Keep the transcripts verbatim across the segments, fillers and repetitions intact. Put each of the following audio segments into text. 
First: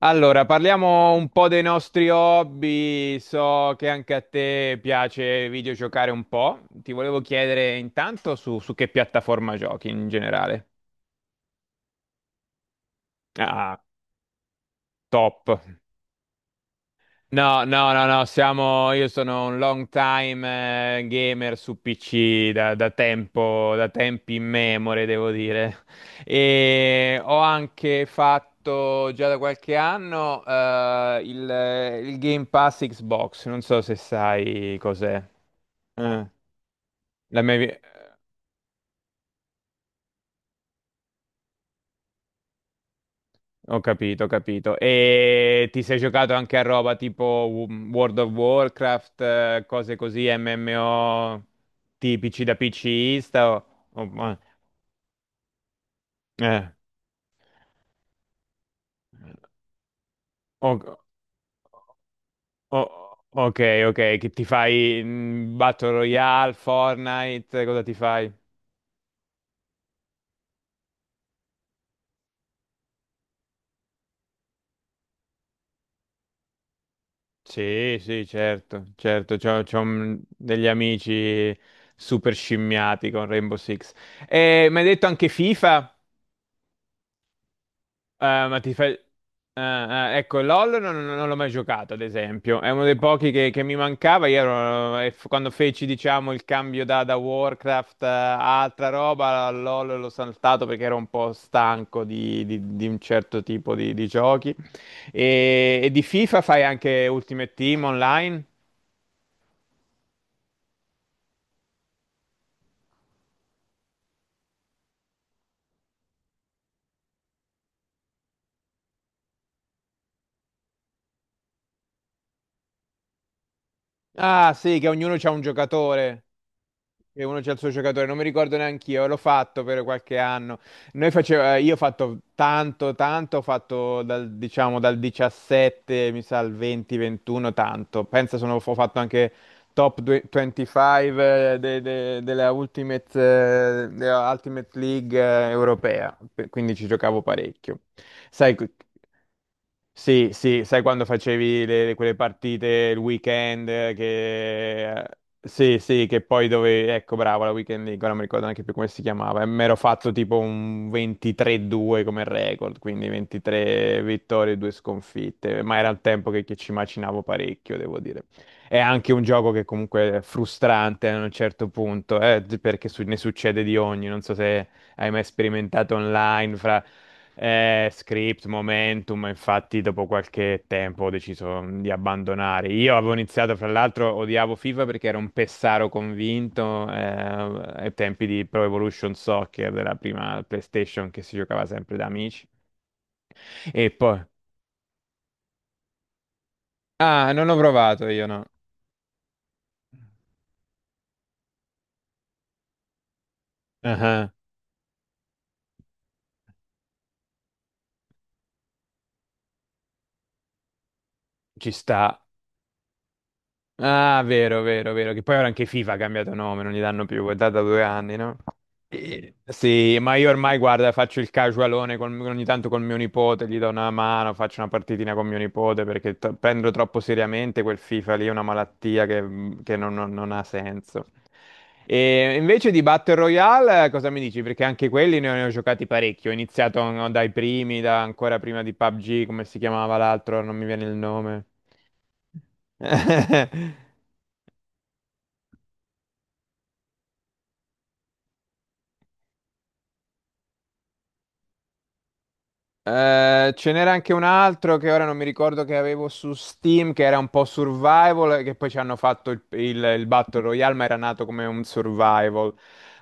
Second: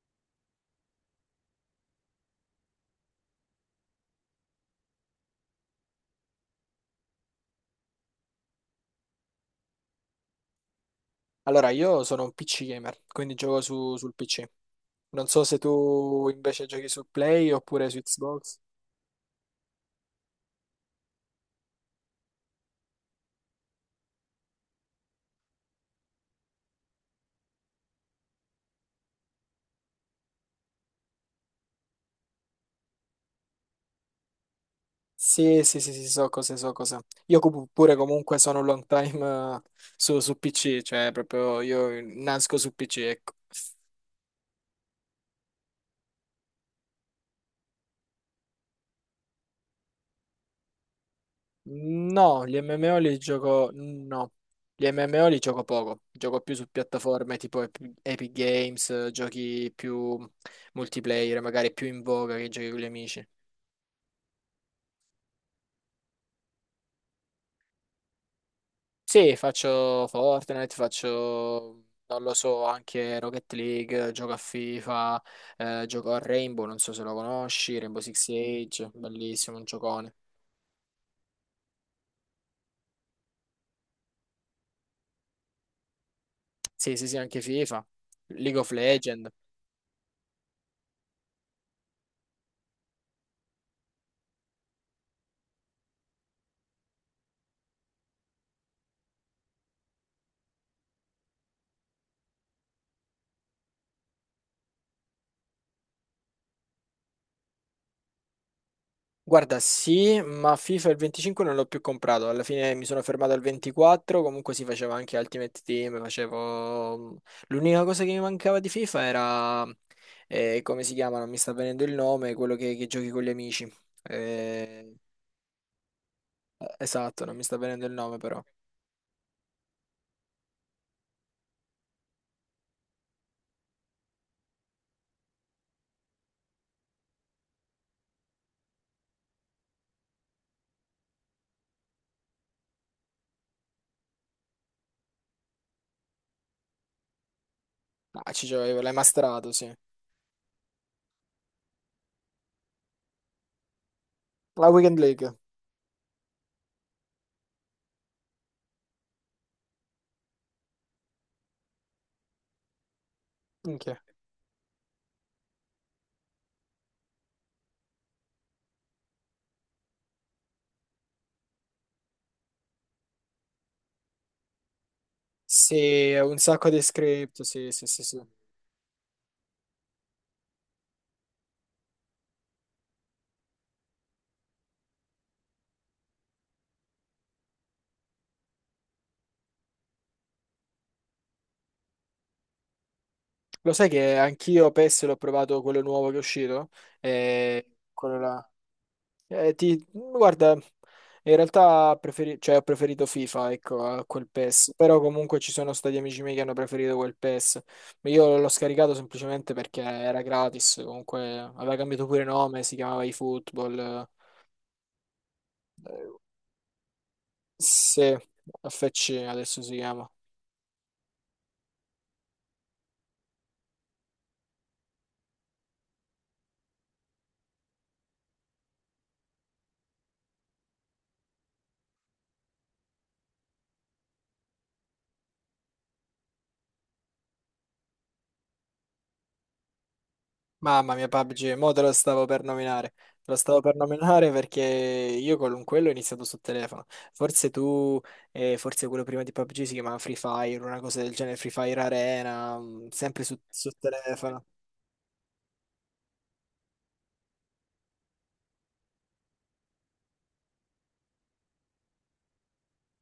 Allora, parliamo un po' dei nostri hobby. So che anche a te piace videogiocare un po'. Ti volevo chiedere intanto su, su che piattaforma giochi in generale. Allora, io sono un P C gamer, quindi gioco Ah, su- sul P C. Non so top. se tu invece giochi su Play No, oppure no, su no, no, Xbox. siamo, io sono un long time eh, gamer su P C da, da tempo, da tempi immemore, devo dire. E ho anche fatto già da qualche anno eh, il, il Game Pass Xbox, non so se sai cos'è. Sì, sì, sì, sì, so Eh, cose, so cose. Io la com- mia... Pure comunque sono un long time eh, su, su P C, cioè proprio io nasco su P C, ecco. Ho capito, ho capito. E ti sei giocato anche a roba tipo W- World of Warcraft, eh, cose così, M M O tipici No, da gli M M O li PCista? O, gioco... o- no. ma- Gli M M O li gioco poco, gioco più su eh, piattaforme tipo Ep- Epic Games, eh, giochi più o- multiplayer, magari più in voga che giochi con gli o- amici. ok, ok, che ti fai mm, Battle Royale, Fortnite, cosa ti fai? Sì, faccio Fortnite, faccio, non lo so, anche Rocket League, gioco a FIFA, eh, gioco a Rainbow, non so se lo conosci, Sì, Rainbow Six sì, certo, Siege, certo, bellissimo, c'ho, un c'ho, giocone. mm, degli amici super scimmiati con Rainbow Six. E mi hai detto anche FIFA? Sì, sì, sì, anche FIFA, Eh, League ma of ti fai... Legends. eh, eh, ecco, LOL non, non- non l'ho mai giocato, ad esempio. È uno dei pochi che, che mi mancava. Io ero- e f- Quando feci, diciamo, il cambio da, da Warcraft eh, a altra roba, LOL l'ho saltato perché ero un po' stanco di, di- di un certo tipo di, di giochi. E, e di FIFA fai anche Ultimate Team online? Guarda, sì, ma FIFA il venticinque non l'ho più comprato, alla fine mi sono fermato al ventiquattro, comunque si faceva anche Ultimate Team, facevo... mm, l'unica cosa che mi mancava di FIFA era, eh, come si chiama, non mi sta venendo il nome, quello che che giochi con gli amici. Ah, sì, che Eh, ognuno c'ha un giocatore. Eh, E Esatto, non uno mi c'è sta il suo venendo il giocatore, non nome mi però. ricordo neanche io, l'ho fatto per qualche anno. Noi faceva, eh, io ho fatto tanto, tanto, ho fatto dal, diciamo, dal diciassette, mi sa, al venti ventuno, tanto. Pensa, sono, ho fatto anche top due- venticinque eh, de- de- della Ultimate, eh, della Ultimate League eh, europea, Pe- quindi ci giocavo parecchio. Ah, ci Sai, giovevo, l'hai masterato, sì. sì, sì, sai quando facevi le- quelle partite il weekend eh, La che... Weekend eh, League. Sì, sì, che poi dove... Ecco, bravo, la weekend league, ora non mi ricordo neanche più come si chiamava. E mi ero fatto tipo un ventitré a due come record, quindi Minchia. ventitré vittorie e due sconfitte. Ma era il tempo che, che ci macinavo parecchio, devo dire. È anche un gioco che comunque è frustrante a un certo punto, eh, perché su- ne succede di ogni, non so se hai mai sperimentato Sì, un online sacco di fra script, sì, sì, eh, sì, sì. script, momentum, ma infatti dopo qualche tempo ho deciso mm, di abbandonare. Io avevo iniziato, fra l'altro, odiavo FIFA perché ero un pessaro convinto eh, ai tempi di Pro Evolution Soccer, della prima PlayStation che si giocava sempre da amici. Lo sai E che poi... anch'io PES l'ho provato quello nuovo che è uscito? Ah, non ho E provato quello io, no. là. Eh, ti... Guarda, in realtà preferi- cioè, ho preferito FIFA, ecco, a quel Ah, PES. Però comunque ci sono stati amici miei che hanno preferito quel PES. Ma io l'ho scaricato semplicemente perché era gratis, comunque ci aveva cambiato sta. pure nome, si chiamava eFootball. Ah, vero, vero, vero. Che poi ora anche FIFA ha cambiato nome, non gli danno più, è da due anni, Sì, no? F C Eh, adesso si sì, chiama. ma io ormai, guarda, faccio il casualone con- ogni tanto con mio nipote, gli do una mano, faccio una partitina con mio nipote perché t- prendo troppo seriamente quel FIFA lì, è una malattia che, mhmm, che non, non- non ha senso. E invece di Battle Royale, eh, cosa mi dici? Perché anche quelli ne ho, ne ho giocati parecchi. Ho iniziato no, dai primi, da, ancora prima di PUBG, come si chiamava l'altro, non mi viene il Mamma mia, nome. PUBG, mo te lo stavo per nominare. Te lo stavo per nominare perché io con quello ho iniziato sul telefono. Forse tu, eh, Forse quello prima di PUBG si chiamava Free Fire, una cosa del genere, Free Fire Arena, mm, sempre su, Eh, su Ce n'era anche un telefono. altro che ora non mi ricordo che avevo su Steam, che era un po' survival, e che poi ci hanno fatto il, il- il Battle Royale, ma era nato come un survival.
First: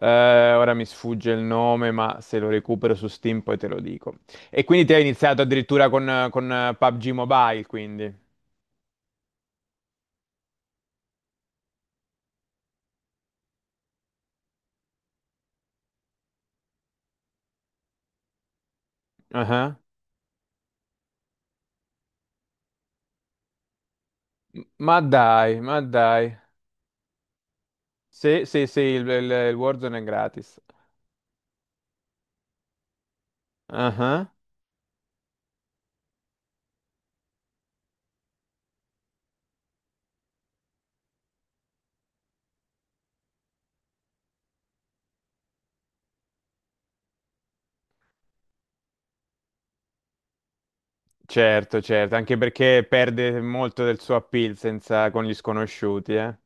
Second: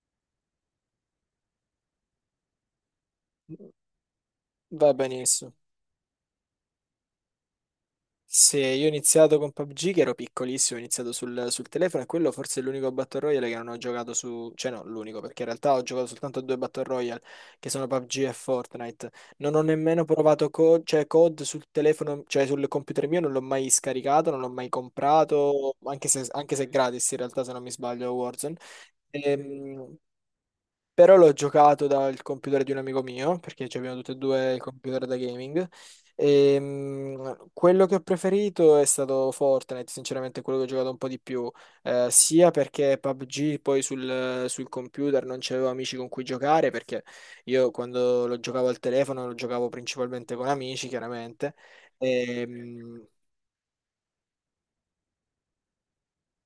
Eh, ora mi sfugge il nome, ma se lo recupero su Steam poi te lo dico. E quindi te Va hai iniziato benissimo. addirittura con, eh, con, eh, PUBG Mobile, quindi. Se io ho iniziato con PUBG, che ero piccolissimo, ho iniziato sul, sul telefono e quello forse è l'unico Battle Royale che non ho giocato su... Cioè no, l'unico, perché in realtà ho giocato soltanto a due Battle Royale, che sono PUBG e Fortnite. Non ho Ah, nemmeno provato co- cioè, COD sul telefono, cioè sul computer mio, non l'ho mai scaricato, non l'ho mai ma dai, ma comprato, anche dai. se, anche se è gratis in realtà, se non mi sbaglio, Sì, Warzone. sì, sì, il, il- il Ehm, Warzone è gratis. Però l'ho giocato dal computer di un amico mio, perché ci abbiamo tutti e Ah. due il computer da gaming. E, mm, quello che ho preferito è stato Fortnite, sinceramente quello che ho giocato un po' di più, eh, sia perché PUBG poi sul, sul computer non c'avevo amici con cui giocare, perché io quando lo giocavo al telefono lo giocavo principalmente con amici, chiaramente. Certo, certo, anche E, perché mm, perde molto del suo appeal senza, con gli sconosciuti, eh.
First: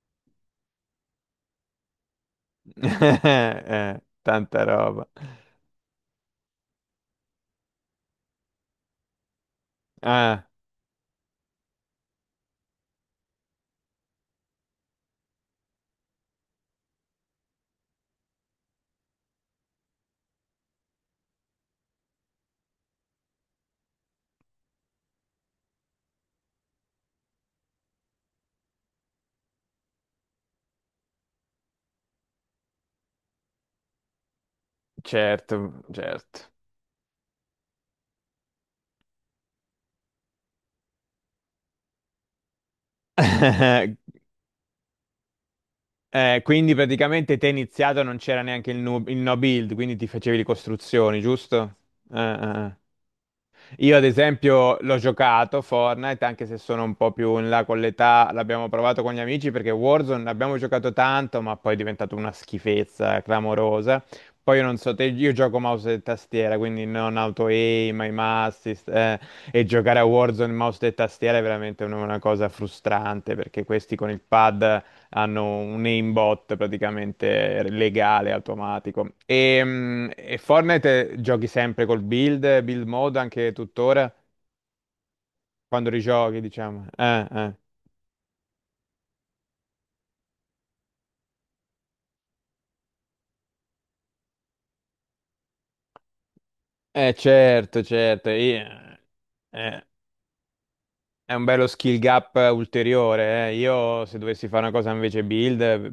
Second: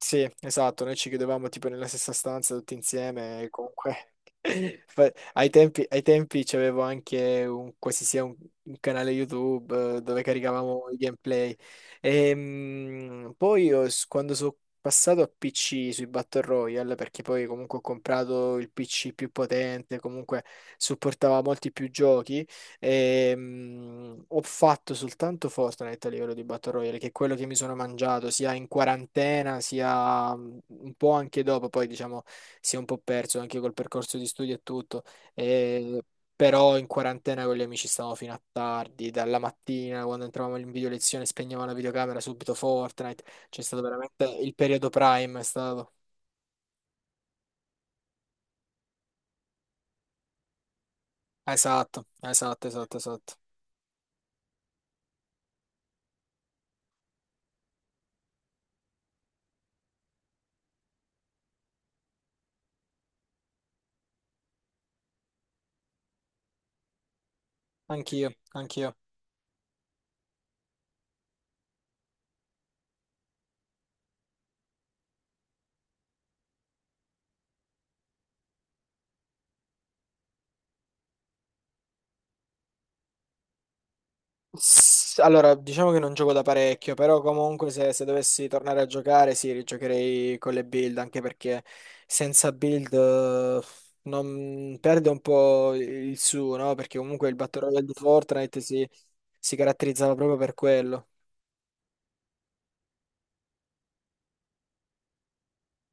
Sì, esatto, noi ci chiudevamo tipo nella stessa stanza tutti insieme e Eh, comunque Tanta roba. fa- ai tempi, ai tempi c'avevo anche un, quasi sia un, un canale YouTube eh, dove Ah, caricavamo i gameplay. Ehm, poi io s- quando sono passato a P C sui Battle Royale, perché poi comunque ho comprato il P C più potente, comunque supportava molti più giochi. Ehm, ho fatto soltanto Fortnite a livello di Battle Royale, che è quello che mi sono mangiato sia in quarantena, sia mm, un po' anche dopo, poi diciamo si è un po' perso anche col percorso di studio e tutto. certo, Eh, certo. Però in quarantena con gli amici stavamo fino a tardi, dalla mattina quando entravamo in video lezione spegnevamo la videocamera subito Fortnite, c'è stato veramente il periodo prime, è stato. Eh, quindi praticamente te iniziato non c'era neanche il, nu- il no build, quindi ti facevi le costruzioni, giusto? Esatto, Ah, ah, esatto, ah. esatto, esatto. Io ad esempio l'ho giocato Fortnite, anche se sono un po' più in là con l'età, l'abbiamo provato con gli amici perché Warzone l'abbiamo giocato tanto, ma poi è diventato una schifezza eh, clamorosa. Poi io non so te, io gioco mouse e tastiera, quindi non auto aim, aim Anch'io, assist, anch'io. eh, e giocare a Warzone mouse e tastiera è veramente una una cosa frustrante perché questi con il pad hanno un aimbot praticamente legale, automatico. E, mh, e Fortnite eh, giochi sempre col build, build mode anche tuttora, S- Allora, quando diciamo che non gioco rigiochi, da diciamo. parecchio, però Eh, eh. comunque se, se dovessi tornare a giocare, sì, rigiocherei con le build, anche perché senza build eh, non- perde un po' il suo, no? Perché Eh, comunque il Battle Certo, Royale di certo. Fortnite si, eh, si eh, caratterizzava proprio per quello. è un bello skill gap ulteriore. eh. Io se dovessi fare una cosa invece build, eh,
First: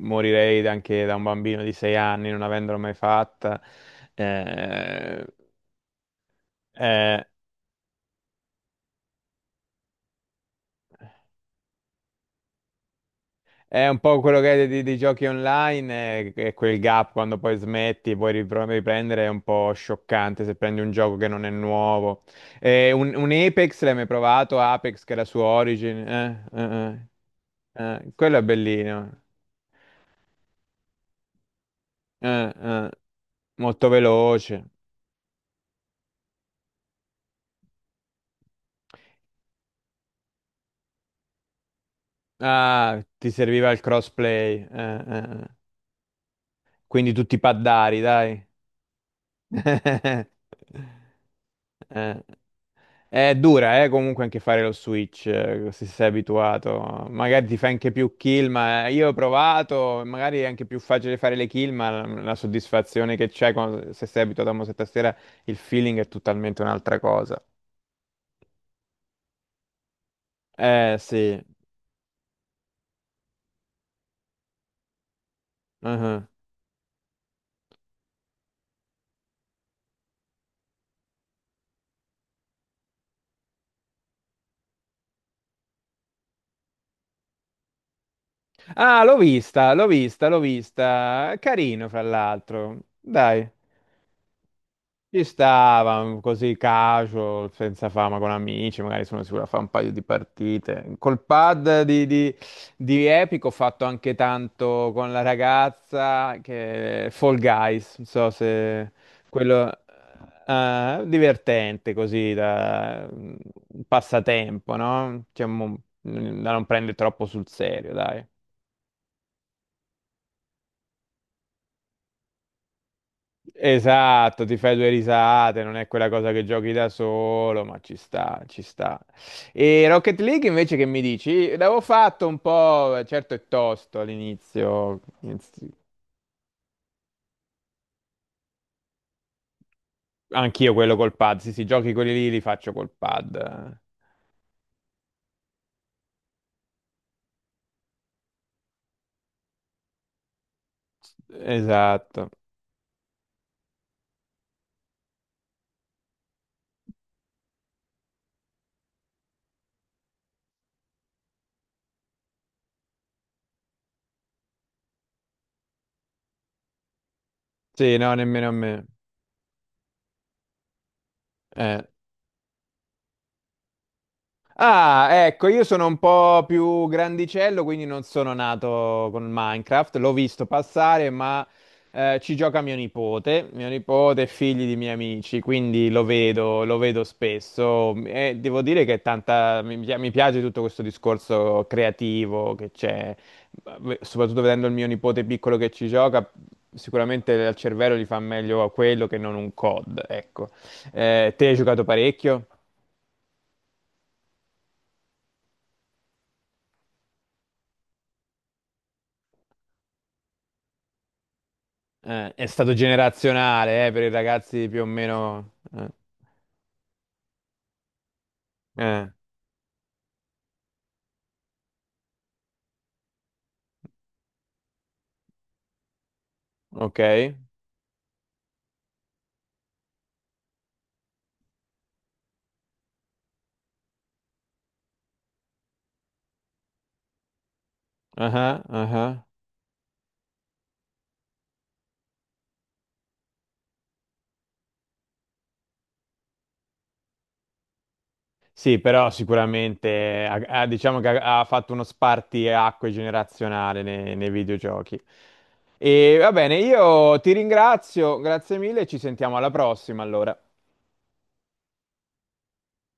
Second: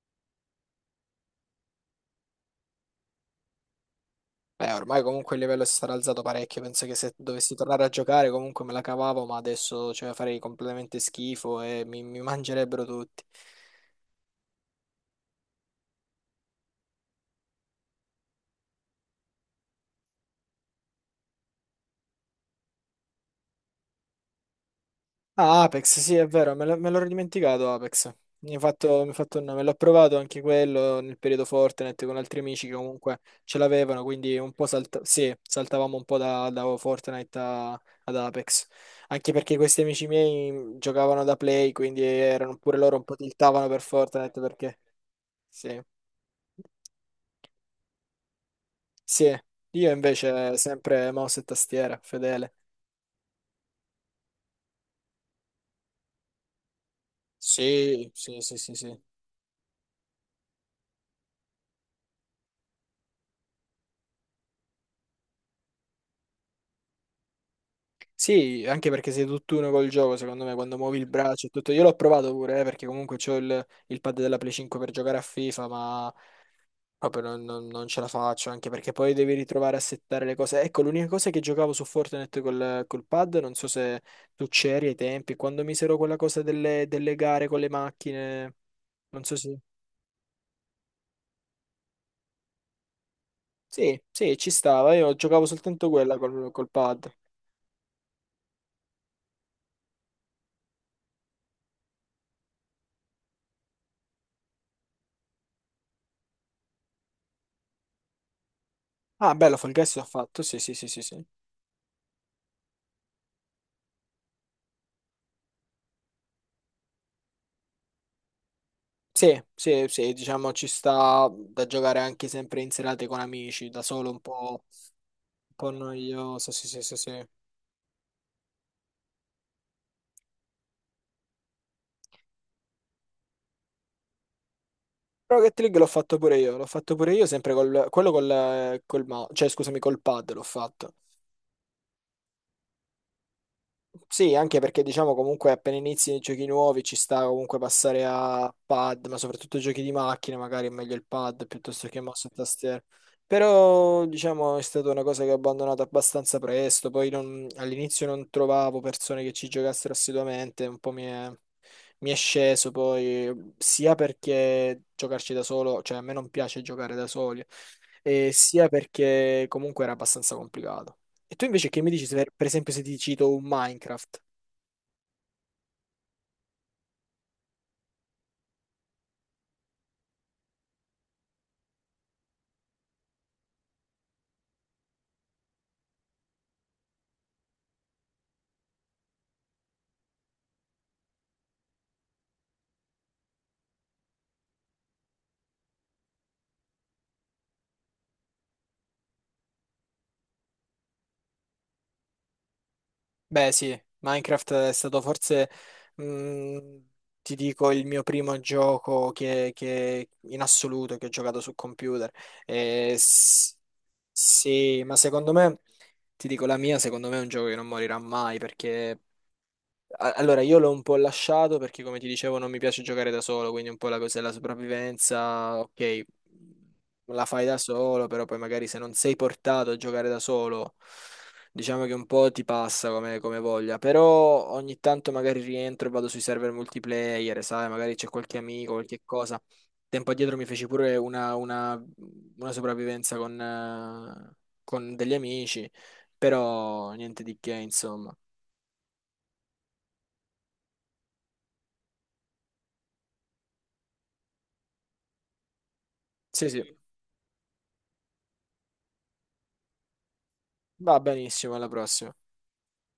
morirei anche da un bambino di sei anni, non avendolo mai fatta. Beh, ormai Eh, comunque il livello si sarà alzato parecchio, penso che se eh, dovessi tornare a giocare comunque me la cavavo, ma adesso cioè, farei completamente schifo e mi mi mangerebbero tutti. È un po' quello che è di- dei giochi online, eh, che quel gap quando poi smetti, poi ripro- riprendere è un po' scioccante se prendi un gioco che non è nuovo. Eh, un, un Apex l'hai mai provato? Apex che era su Ah, Origin? Apex, sì, è Eh, vero, eh, me l'ho me l'ero eh. dimenticato Eh, Apex. Quello è Mi ha fatto, mi ha bellino. fatto un nome, l'ho provato anche quello nel periodo Fortnite con altri Eh, amici che eh. comunque ce Molto l'avevano, quindi un po' veloce. salta- sì, saltavamo un po' da, da Fortnite a- ad Apex. Anche perché questi amici miei giocavano da Play, quindi erano pure loro Ah, un po' ti tiltavano serviva il per Fortnite crossplay. perché... Eh, eh, eh. Sì, Quindi tutti paddari, dai. sì, io invece sempre mouse e tastiera, Eh. fedele. È dura, eh, comunque anche fare lo Switch, eh, se sei abituato. Magari ti fai anche Sì, più sì, kill, sì, sì, ma sì. io ho provato, magari è anche più facile fare le kill, ma la, la soddisfazione che c'è quando- se sei abituato a mouse e tastiera, il feeling è totalmente un'altra cosa. Sì, anche perché sei tutt'uno col gioco, secondo me, quando Eh, muovi il sì. braccio e tutto. Io l'ho provato pure, eh, perché comunque c'ho il, il pad della Play cinque per giocare a FIFA, ma Uh-huh. proprio non, non- non ce la faccio, anche perché poi devi ritrovare a settare le cose. Ecco, l'unica cosa è che giocavo su Fortnite col, col pad, non so se tu c'eri ai tempi, quando misero quella cosa delle, delle gare con le macchine, Ah, l'ho non so se... vista, l'ho vista, l'ho vista. Carino, fra l'altro. Dai. Sì, sì, ci stava, io Ci giocavo soltanto quella stava col, così col pad. casual, senza fama, con amici, magari sono sicuro a fare un paio di partite. Col pad di, di, di Epic ho fatto anche tanto con la ragazza che Fall Guys, non so se Ah, bello, quello Fall Guys ho fatto, sì, sì, sì, sì, eh, sì. divertente così da un passatempo, no? Cioè, mo- mm, da non prendere troppo sul serio, dai. Sì, sì, sì, diciamo ci sta da giocare anche sempre in serate con amici, da solo un Esatto, ti po', fai due un risate, po' non è quella cosa che noioso, sì, giochi sì, da sì, sì. solo, ma ci sta, ci sta. E Rocket League invece che mi dici? L'avevo fatto un po', certo è tosto all'inizio, Rocket inizi- League l'ho fatto pure io, l'ho fatto pure io sempre col, quello col, col mouse, cioè scusami, col pad l'ho anch'io fatto. quello col pad, sì sì, giochi quelli lì li faccio col pad. Sì, anche perché diciamo comunque appena inizi nei giochi nuovi ci sta comunque passare a pad, ma soprattutto giochi di macchina, magari è meglio il pad piuttosto che mouse Esatto. e tastiera. Però diciamo è stata una cosa che ho abbandonato abbastanza presto, poi non- all'inizio non trovavo persone che ci giocassero assiduamente, un po' mi è, mi è sceso poi, sia perché giocarci da solo, cioè a me non piace giocare da soli, Sì, no, e nemmeno a sia me. perché comunque era abbastanza complicato. E tu invece che Eh. mi dici, se, per esempio, se ti cito un Minecraft? Ah, ecco, io sono un po' più grandicello, quindi non sono nato con Minecraft, l'ho visto passare, ma eh, ci gioca mio nipote, mio nipote è figlio di miei amici, quindi lo vedo, lo vedo spesso e devo dire che è tanta, mi, pi- mi piace tutto questo discorso creativo che c'è, soprattutto vedendo il mio nipote piccolo che ci gioca, sicuramente al cervello gli fa meglio quello che non un COD, ecco. Eh, te hai giocato parecchio? Beh, sì, Minecraft è stato forse, mh, ti dico, il mio primo gioco che, che- in assoluto che ho giocato su computer. Eh, è stato E s- generazionale, eh, per i ragazzi più o sì, ma secondo meno. me, Eh, ti dico, la mia, secondo me è un gioco che non morirà mai perché eh, A- allora, io l'ho un po' lasciato perché, come ti dicevo, non mi piace giocare da solo, quindi un po' la cosa della sopravvivenza, ok, ok. la fai da solo, però poi magari se non sei portato a giocare da solo, diciamo che un po' ti passa come, come voglia, però ogni tanto magari rientro e vado sui server multiplayer, sai, magari c'è qualche Ah, amico, qualche ah. cosa. Tempo addietro mi feci pure una, una- una sopravvivenza con, eh, con degli amici, però niente di che, insomma. Sì, però sicuramente eh, ha- ha- diciamo che ha, ha fatto uno spartiacque generazionale nei, nei videogiochi. E va Sì, bene, sì. io ti ringrazio, grazie mille, ci sentiamo alla prossima allora. Va benissimo, alla prossima.